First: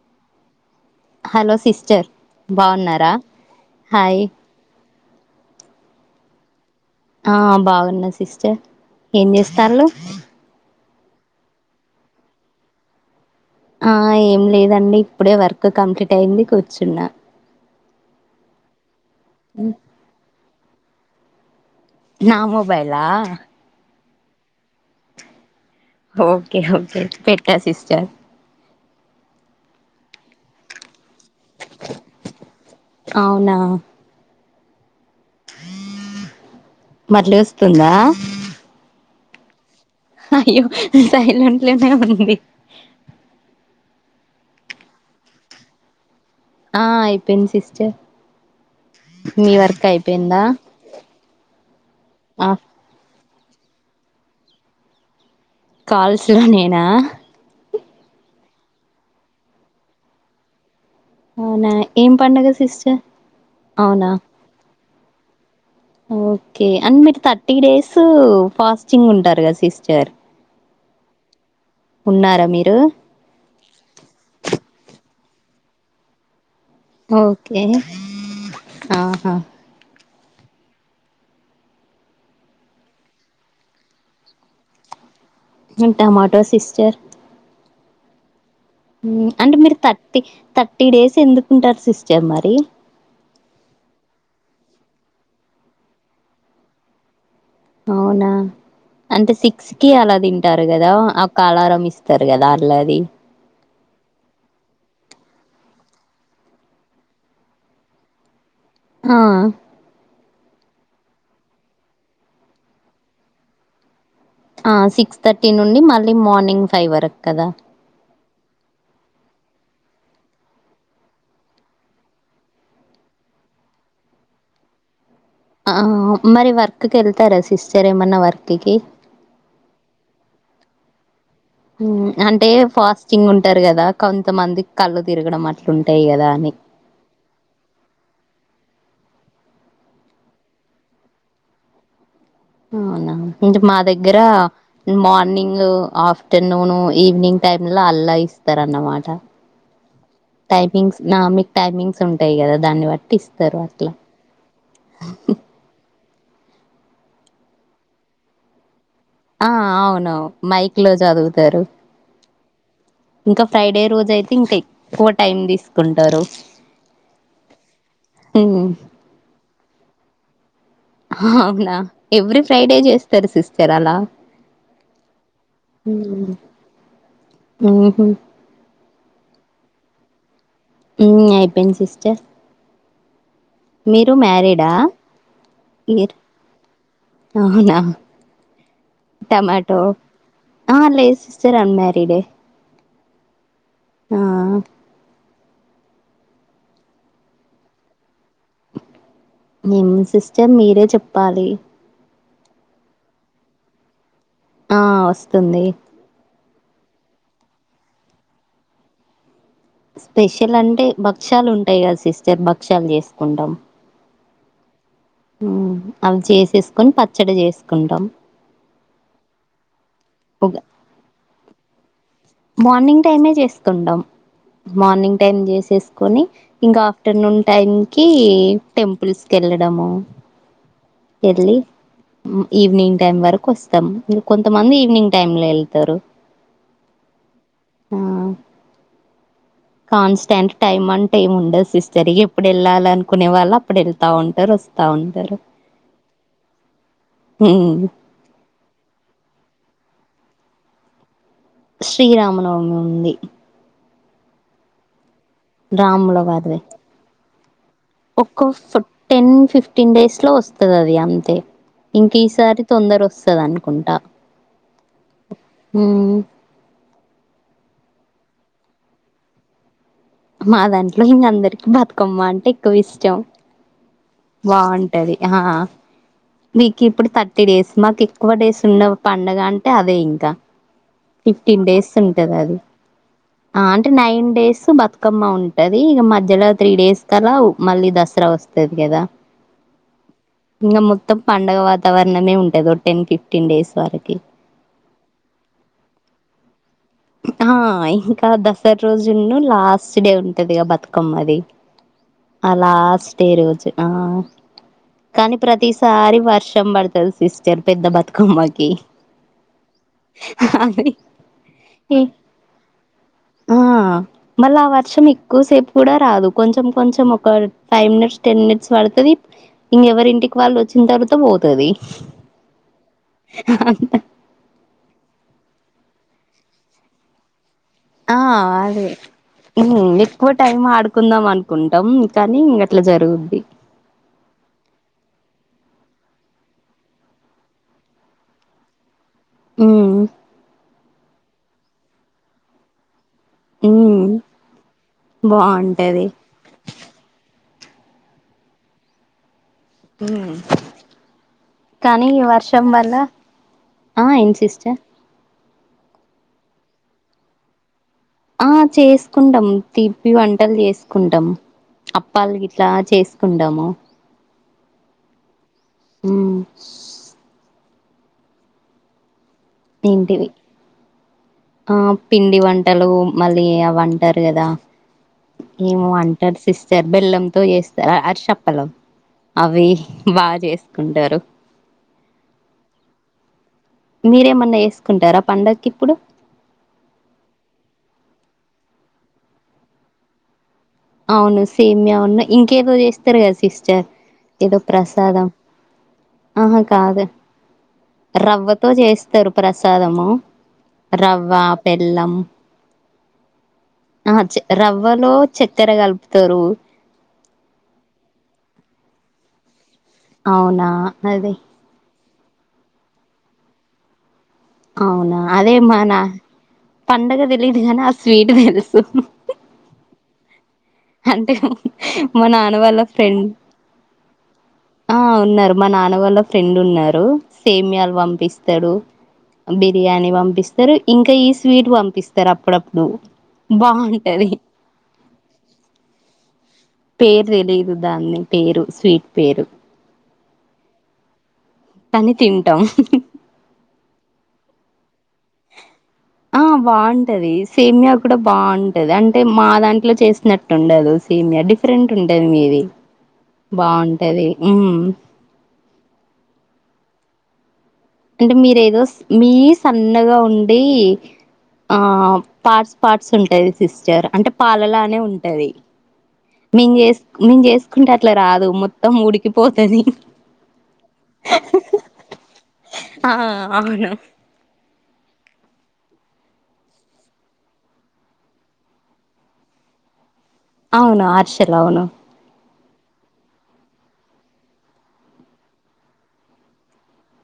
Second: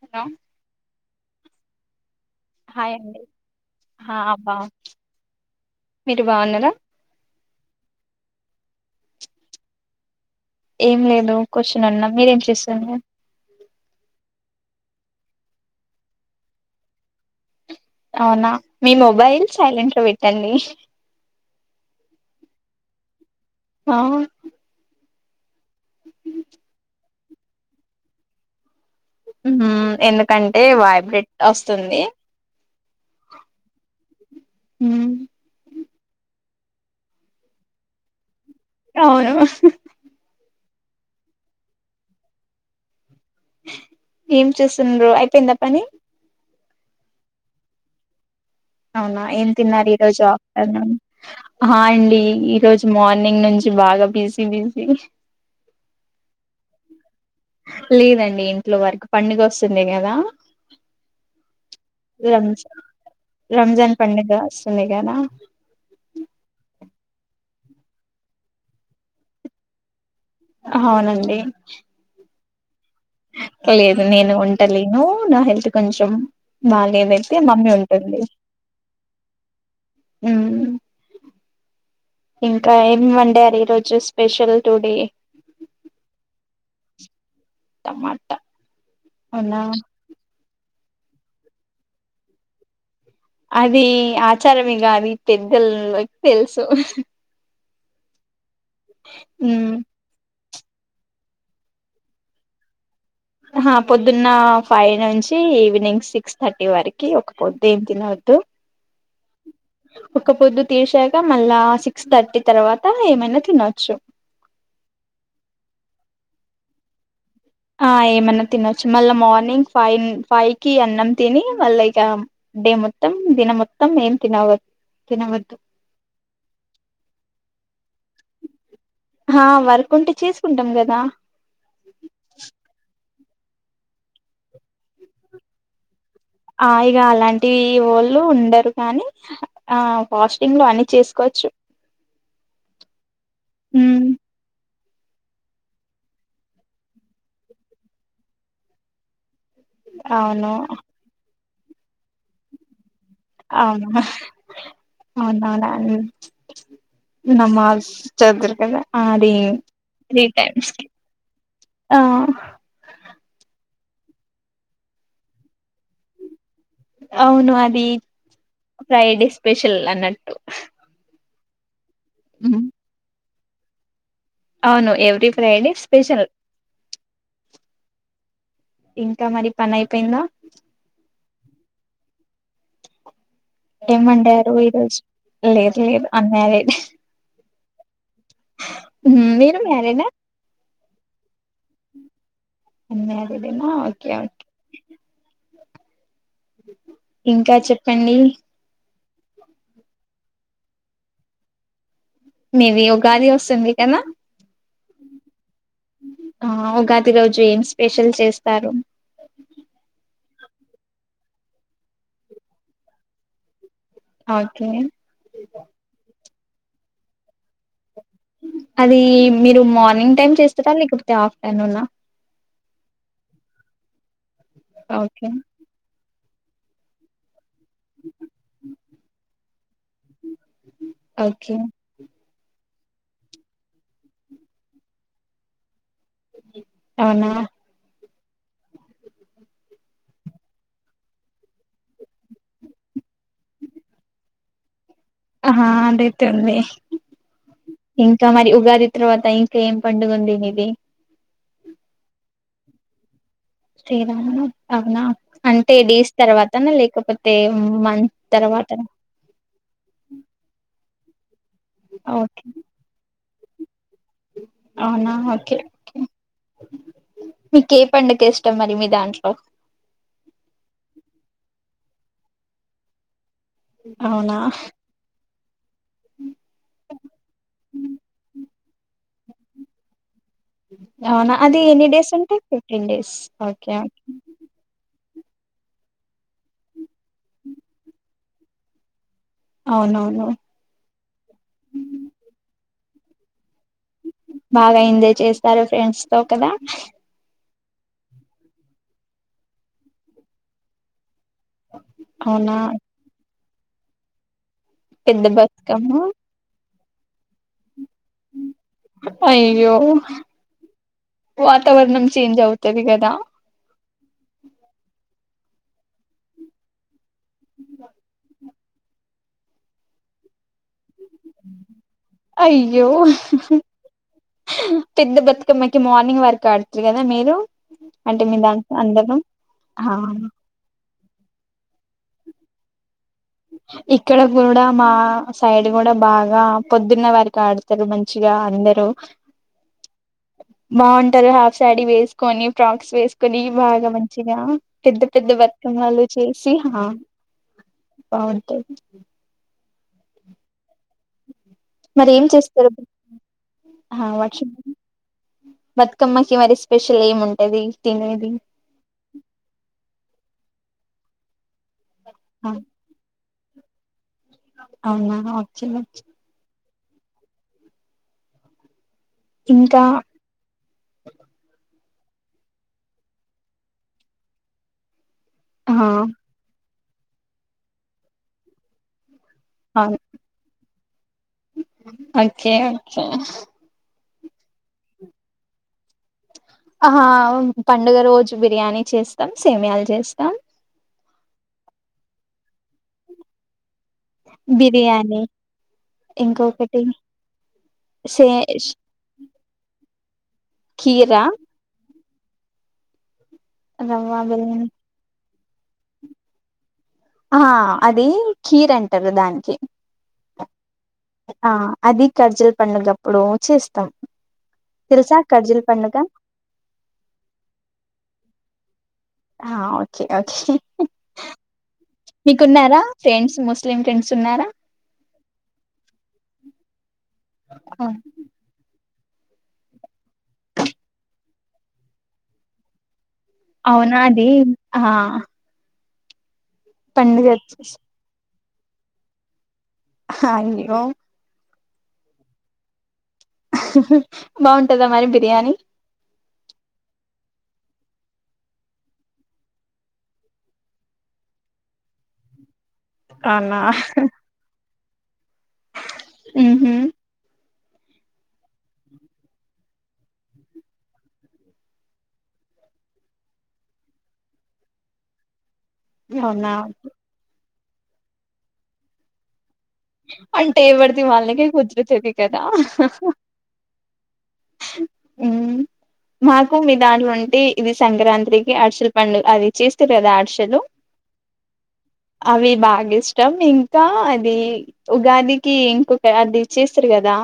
Hello hello sister hi బాన్నారా అండి హా హాయ్ బా మీరు బాగున్నారా ఆ బాగున్నా సిస్టర్ ఏం చేస్తాళ్ళు ఏం లేదు కూర్చొనున్న మీరేం చేస్తున్నారు ఆ ఏం లేదండి ఇప్పుడే వర్క్ కంప్లీట్ అయింది కూర్చున్న అవునా మీ మొబైల్ సైలెంట్ లో పెట్టండి నా మొబైలా ఆ ఓకే ఓకే పెట్టా సిస్టర్ హ్మ్ ఎందుకంటే వైబ్రెట్ వస్తుంది అవునా హ్మ్ మళ్ళీ వస్తుందా అవును అయ్యో సైలెంట్లోనే ఉంది ఏం చూస్తుండ్రు అయిపోయిందా పని ఆ అయిపోయింది సిస్టర్ అవునా ఏం మీ వర్క్ తిన్నారు ఈ రోజు అయిపోయిందా ఆఫ్టర్నూన్ హ అండి ఆ ఈరోజు మార్ న్నింగ్ నుంచి బాగా బిజీబిజీ కాల్స్ లో నేనా లేదండి ఇంట్లో వరకు పండుగ వస్తుంది కదా అవునా ఏం పండుగ రంజాన్ సిస్టర్ అవునా [unintelligible] గానా ఓకే అండ్ మీరు థర్టీ డేసు ఫాస్టింగ్ ఉంటారు గా సిస్టర్ అవునండి హ్మ్ లేదు నేను ఉంటలేను నా హెల్త్ కొంచెం బాలేదైతే ఓకే మమ్మీ ఉంటుంది. ఆహా హ్మ్ ఇంకా ఏం వండారు ఈరోజు special today tomato sister tomato హ్మ్ అంటే అవునా మీరు తర్టీ తత్ థర్టీ డేస్ ఎందుకుంటారు సిస్టర్ మరి అది ఆచారమే కాది పెద్దలకి తెలుసు అవునా అంటే సిక్స్ మ్మ్ కి అలా తిం టారు కదా ఒక అలారం ఇస్తారు కదా అల్లాది అహ పొద్దున్న ఫైవ్ నుంచి ఈవినింగ్ సిక్స్ థర్టీ వరకి ఒక పొద్దు ఏం తినొద్దు ఆ తీర్సాక మళ్ళా సిక్స్ థర్టీ తర్వాత ఏమైనా తినొచ్చు ఆ సిక్స్ థర్టీ నుండి మళ్ళీ మార్నింగ్ ఫైవ్ వర ఆ ఏమన్నా తినొచ్చు మళ్ళా మార్నింగ్ ఫైవ్ ఫైవ్ కి అన్నం తిని మళ్ళా ఇక డే మొత్తం దినం మొత్తం ఏం తినవ తినవద్దు ఆ మరి వర్క్ కి వెళ్తారా సిస్టర్ ఎ మన వర్క్ కి ఆ వర్క్ ఉంటే చేసుకుంటాం కదా హ్మ్ అంటే ఫాస్ట్ చింగ్ ఉంటారు కదా కొంతమంది కళ్ళు తిరగడం అట్లుం ఆ ఇగ అలాంటి వోళ్ళు ఉండరు కానీ ఆ ఫాస్టింగ్ లో అన్ని చేసుకోవచ్చు అవునా ఇంక మా ఉమ్ దగ్గర మార్నింగూ ఆఫ్టర్నూను ఈవినింగ్ టైమ్ లో అల్లా ఇస్తారన్నమాట అవును టైపింగ్స్ నా మీ టైమింగ్స్ ఉంటాయి గదా దాన్ని బట్టి ఇస్తారు అట్లా అవునా అవునవునా నమాజ్ చేదర్ కదా అది ఆ అవును త్రీ టైమ్స్ మైక్ లో చదువుతరు ఆ ఇంకా ఫ్రైడే రోజైతే ఇంక ఎక్కువ టైమ్ తీసుకుంటరు అవును అది ఫ్రైడే స్పెషల్ అన్న ట్టు అవునా ఎవ్రీ ఫ్రైడే చేస్తరు సిస్ చేరళ అవును ఎవ్రీ ఫ్రైడే స్పెషల్ ఉమ్హు. ఇంకా మరి పని అయిపోయిందా ఉమ్ అయిపోంది సిస్టర్ ఏం మీరు వండారు మ్యారీడా ఈరోజు లేదు లేదు ఇయర్ అన్ మ్యారీడ్ అవునా మీరు టమాటో మ్యారీడా ఆ లేస్ సిస్టర్ అన్ మ్యారీడే అన్ మ్యారీడ్ ఏనా ఓకేఓకే ఇంకా చెప్పండి ఏముంది సిస్టర్ మీరే చెప్పాలి మీవి ఉగాది వస్తుంది గదా ఆ వస్తుంది ఆ ఉగాది రోజు ఏం స్పెషల్ చేస్తారు స్పెషల్ అంటే భక్షాలు ఉంటాయి కదా సిస్టర్ భక్ష్యాలు చేసుకుంటాం ఓకే ఆ అవిచేసి తీసుకొని పచ్చడి చేసుకుంటాం అది మీరు మా మార్నింగ్ టైమ్ ఉగ- చేస్తరా లేకపోతే ఆఫ్టర్నూన్ నా మార్నింగ్ టైమే చేసుకుంటాం మార్నింగ్ ఓకే టైమ్ జేసేసుకొని ఇంకా ఆఫ్టర్నూన్ టైం కి టెంపుల్స్ కి వెళ్ళ డము ఎళ్ళి ఓకే ఉమ్ ఈవినింగ్ టైం వరకు వస్తాం ఇంకొంతమంది ఈవినింగ్ టైమ్ లో వెళ్తారు అవునా ఆ కాన్స్టెంట్ టైమ్ అంటే ఏమి ఉండదు సిస్టర్ ఎప్పుడు వెళ్ళాలి అనుకునే వాళ్ళు అప్పుడు వెళ్తా ఉంటారు వస్తు ఆ అదైతే ఉంది హ్మ్ ఇంకా మరి ఉగాది తర్వాత ఇం ఏం పండుగ ఉంది మీది శ్రీరామనవమి ఉంది శ్రీరామనవమి అవునా అంటే డేస్ తర్వాతనా లేకపోత్ ఏం ఒకో టెన్ ఫిఫ్టీన్ డేస్ లో వస్తది అది అంతే ఇంక ఓకే ఈసారి తొందర వస్తుం కద అనుకుంటా అవునా ఓకే హ్మ్ మీకు ఏ పండుగ ఇష్టం మరి మీ దాంట్లో మా దాంట్లో ఇంగ అందరికి బతుకమ్మ అంటే ఎక్కువ ఇష్టం అవునా బాగుంటది. ఆ మీకు ఇప్పుడు థర్టీ డేస్ మాకు ఎక్కువ డేస్ ఉన్న పండగ అంటే అదే ఇంకా అవునా అది ఫిఫ్టీన్ ఎన్ని డేస్ ఉంటది. ఉంటాయి అది ఫిఫ్టీన్ డేస్ ఆ ఓకే అంటే నైన్ డేస్ బతు తుకమ్మ ఉంటది ఇక మధ్యలో త్రీ డేస్ లావ్ మళ్ళీ దసరా వస్ ఉంటది కదా అవునవును ఇంగ మొత్తం పండుగ వాతావరణమే ఉంటది ఒకటి టెన్ ఫిఫ్టీన్ డేస్ వరకి బాగా ఎంజాయ్ చేస్తారు ఫ్రెండ్స్ తో కదా ఆ ఇంకా దసరా రోజును లాస్ట్ డే ఉంటదిగా బతుకమ్మ అది అవునా అలాస్ట్ రోజు ఆ పెద్ద కానీ బతుకమ్మ ప్రతిసారి వర్షం పడుతుం సిస్టర్ పెద్ద బతుకమ్మకి అయ్యో అ వాతావరణం చేంజ్ అవుతది కదా ఆ మళ్ళా వర్షం ఎక్కువసేపు కూడా రాదు కొంచెం కొంచెం ఫైవ్ మినిట్స్ టెన్ మినిట్ పడుతది ఇంకెవరి ఇంటికి వాళ్ళు వచ్చ అయ్యో పెద్ద బతుకమ్మకి మా వరకు ఆడుతు కదా మీరు ఆ అంటే మీ దాంట్లో అదే అందరూ ఉమ్ ఆ ఎక్కువ టైమ్ ఆడుకు కుందాం అనుకుంటాం కానీ అట్లా జరుగదు ఇక్కడ కూడా మా సైడ్ కూడా బాగా పొద్దున్న వారికి ఆడతారు మంచిగా అందరు ఊ బాంటరు హాఫ్ శాడీ వేసుకొని ఫ్రాక్స్ వేసు కొని బాగా ఉమ్ మంచిగా పెద్ద పెద్ద బాగుంటది బతుకమ్మలు చేసి బావుంటది ఉ కానీ మరి ఈ ఏం వర్షం చేస్తారు వల్ల ఆ ఏం సిస్టర్ బతుకమ్మకి మరి స్పెషల్ ఏమి ఉంటది తినేది ఆ చేసుకుంటాం తీపి వంటలు చేసు కుంటాం అప్పాలు ఆ గిట్లా చేస్ కుండాము అవునా అవు చిన్నం ఇంకా ఏంటివి ఆ పిండి వంటలు మళ్ళీ అవి అంటారు గదా ఆ ఏమో అంటారు సిస్ స్తార్ బెల్లంతో చేస్తారు అరిసి అప్పలు అవి అవును బాగా చేస్ కుంటారు ఓకే ఓకే మీరేమన్నా ఏసుకుంటారా పండక్కి ఇప్పుడు అహా అవును పండుగ రోజు బిర్యానీ చేస్తాం సేమియాలు చేస్తాం అవును సేమ్యా వున్నాయ్ ఇంకేదో చేస్తారు కదా సిస్టర్ ఏదో బిర్యానీ ప్రసాదం ఆహా ఇంకొకటి కాదు సే రవ్వతో చేస్తారు ప్రసాదము కీరా రవ్వ పెల్లం రవ్వ అహా చే బిర్యానీ రవ్వలో చెక్కెర కలుపుతరు ఆహ అది కీర్ అంటారు దానికి అవునా అదే ఖర్జులు పండుగప్పుడు చేస్తాం తెలుసా అవునా అదే కర్జల్ మా పండుగ నా పండగ తెలీదు గానీ ఆ స్వీట్ తెలుసు [unintelligible] అహ ఓకే ఓకే అంటే మా నాన్న వాళ్ళ మీకున్నారా ఫ్రెండ్ ఫ్రెండ్స్ ముస్లిం ఫ్రెండ్స్ ఉన్నారా ఆ ఉన్నారు మా నాన్న వాళ్ళ ఫ్రెండు వున్నారు సేమ్యాలు పంపిస్తరు బిర్యానీ పంపిస్తరు ఇంకా ఈ స్వీట్ పంపిస్తరు అప్పుడప్పుడు అవునా అది బాగుంటది ఆహా పేరు తెలీదు దాంది పేరు స్వీట్ పేరు కామెడీ యా అన్నీ తింటాం బాగుంటందా మరి బిర్యానీ ఆ బాగుంటది సేమియా కూడా బాగుంటది అంటే మా దాంట్లో చేసినట్టు ఉండదు సేమియా డిఫరెంట్ ఉంటది మీది. అవునా బాగుంటది మ్మ్ హ్మ్మ్ అంటే మీరేదో మీ సన్నగా ఉండి ఆ పార్ట్స్ పార్ట్స్ ఉంటది సిస్టర్ అంటే పాలలానే ఉంటది. అవునా మేం చేస్ మేం చేస్ ఇంకట్లా రాదు మొత్తం ఉడికి అంటంటేవర్ది వాళ్లకే కుదురుతది కదా ఆ అవును మ్మ్ మాకు మీ దాంట్లో అంటే ఇది సంక్రాంతికి అరిసెలు పండుగ అది చేస్తే కదా అరిసెలు అవును అరిసెలు అవును అవి బాగా ఇష్టం ఇంకా అది ఉగాదికి ఇంకొక అది చేస్తారు కదా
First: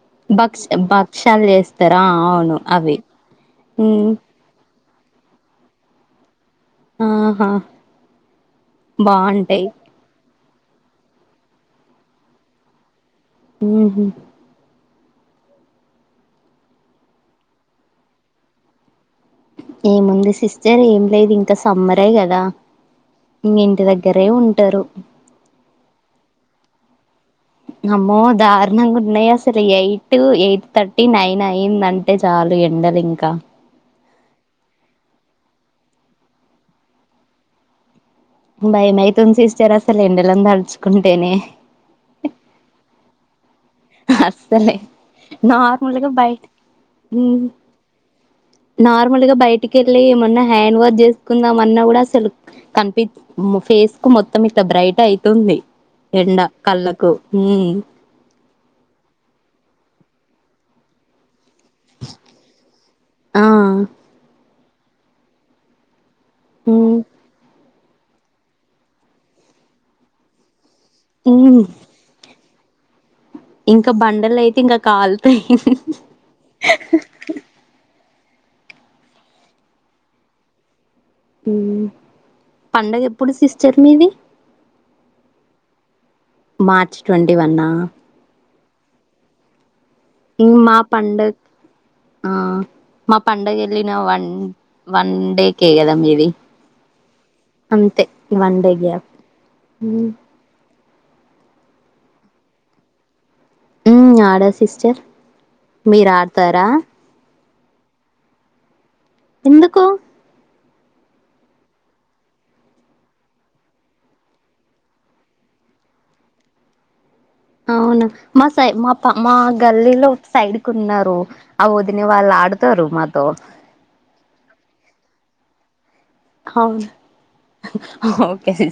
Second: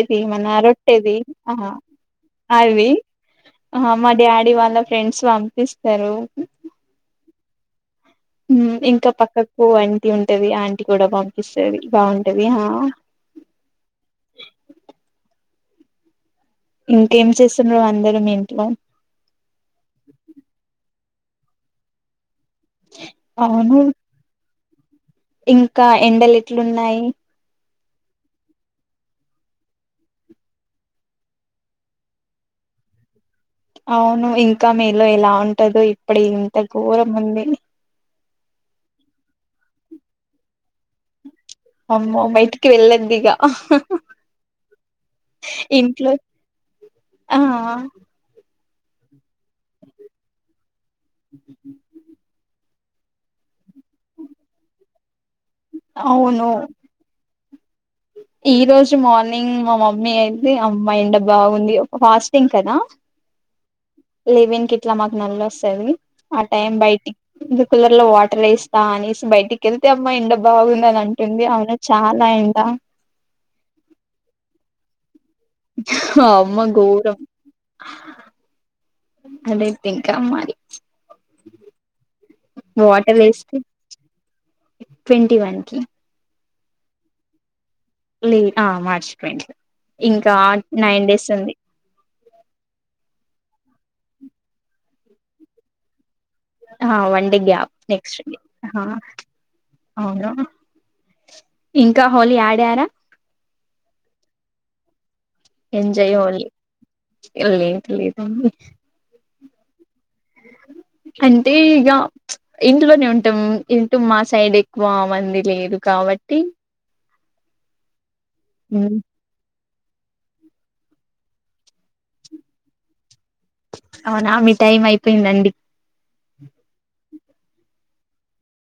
ఇది మన భక్ష రొట్టేది భక్షాలు ఆహా చేస్తారా అవును అది అవి ఆ మ్మ్ మా డాడీ వాళ్ళ ఫ్రెండ్స్ పంపిస్తారు ఆహా హ్మ్మ్ ఇంకా పక్కకు బాగుంటాయి అంటి ఉంట్ ఉంటవి ఆంటీ కూడా పంపిస్తంది బాగుంటది హా హ్మ్మ్ ఇంకేం చేస్తున్నారు అందరూ మీ ఇంట్లో ఏముంది సిస్టర్ ఏం లేదు ఇంకా సమ్మరే గదా అవును ఇంటి దగ్గరే ఉంన్ టరు ఇంకా ఎండలెట్లున్నాయి. అమ్మో దారుణంగున్నాయసలు ఎయ్టు ఎయ్ట్ థర్టీ నైన్ అయిందంటే చాలు ఎండలింక. ఔను ఇంకా మేలో ఎలా ఉంటదో ఇప్ప్డే ఇంత ఘోరముంది. భయమైతుంద్ సిస్టర్ అసలెండలన్ దల్చుకుంటేనే. అమ్మో బయటికి వెళ్ళద్దిగ అస్సలే నార్మల్గా ఇంట్లో బయట ఆ నార్మల్గా బయటికి వెళ్లి ఏమన్న హ్యాండ్ వాస్ చేసుకుందాం అన్నా కూడా అసలు కనిపి ఫేస్ కు మొత్తం ఇట్లా బ్రైట్ అయి కొడుతుంది ఎండ కళ్ళకు ఊమ్ ఈరోజు మార్నింగ్ మ మమ్మీ ఐతే అమ్మ ఎండ బాగుంది ఒ ఫాస్టింగ్ కద ఆ! లెవెన్కి. ట్ల మాక్ నల్లొస్తదీ. ఆ టైమ్ హ్మ్. బైటిక్ కూలర్ లో వాటరేస్తా అనేసి బయటికెళ్తే అమ్మా ఎండ బాగు. టదంటుంది హ్మ్. ఐనా చాలా ఎ. అ ఇంకా బండలయితే ఇంకా కాలుతాయి. అమ్మ ఘోరం. అదేత్తింకా మారి. హ్మ్. పండగెప్పుడు సిస్టర్ మీది. ట్వెంటీ వన్ కి. మార్చ్ ట్వొంటీ వన్నా. లే ఆ మార్చి ట్వెంట్ ఇమ్ మా పండగ్ ఆ మా పండగ్ జే. లిన వన్ వన్ డేకే కద మీది. అహ వన్ డే గ్యాప్ అంతే నెక్స్ట్కి వన్ డే హ గ్యాప్. హ్మ్. ఔనా. ఇంకా హోలీ ఆడారా. ఉమ్ ఆడా సిస్టర్ మీరాడ్తారా. ఎవ్ లేద్ లేదండి. ఎందుకు అంటే ఇగ చ్ ఇంట్లోనే ఉంటం ఇంటు మా సైడెక్కువ మంది లేదు కావట్టి. ఔను మసై మప మాగ్ గల్లీలో ఒక సైడ్ కున్నారు ఆ వొదెన వాళ్ళాడతారు మాతో. ఔనా మీ టైమైయ్పెయ్ందండి. హౌన్ ఓకే.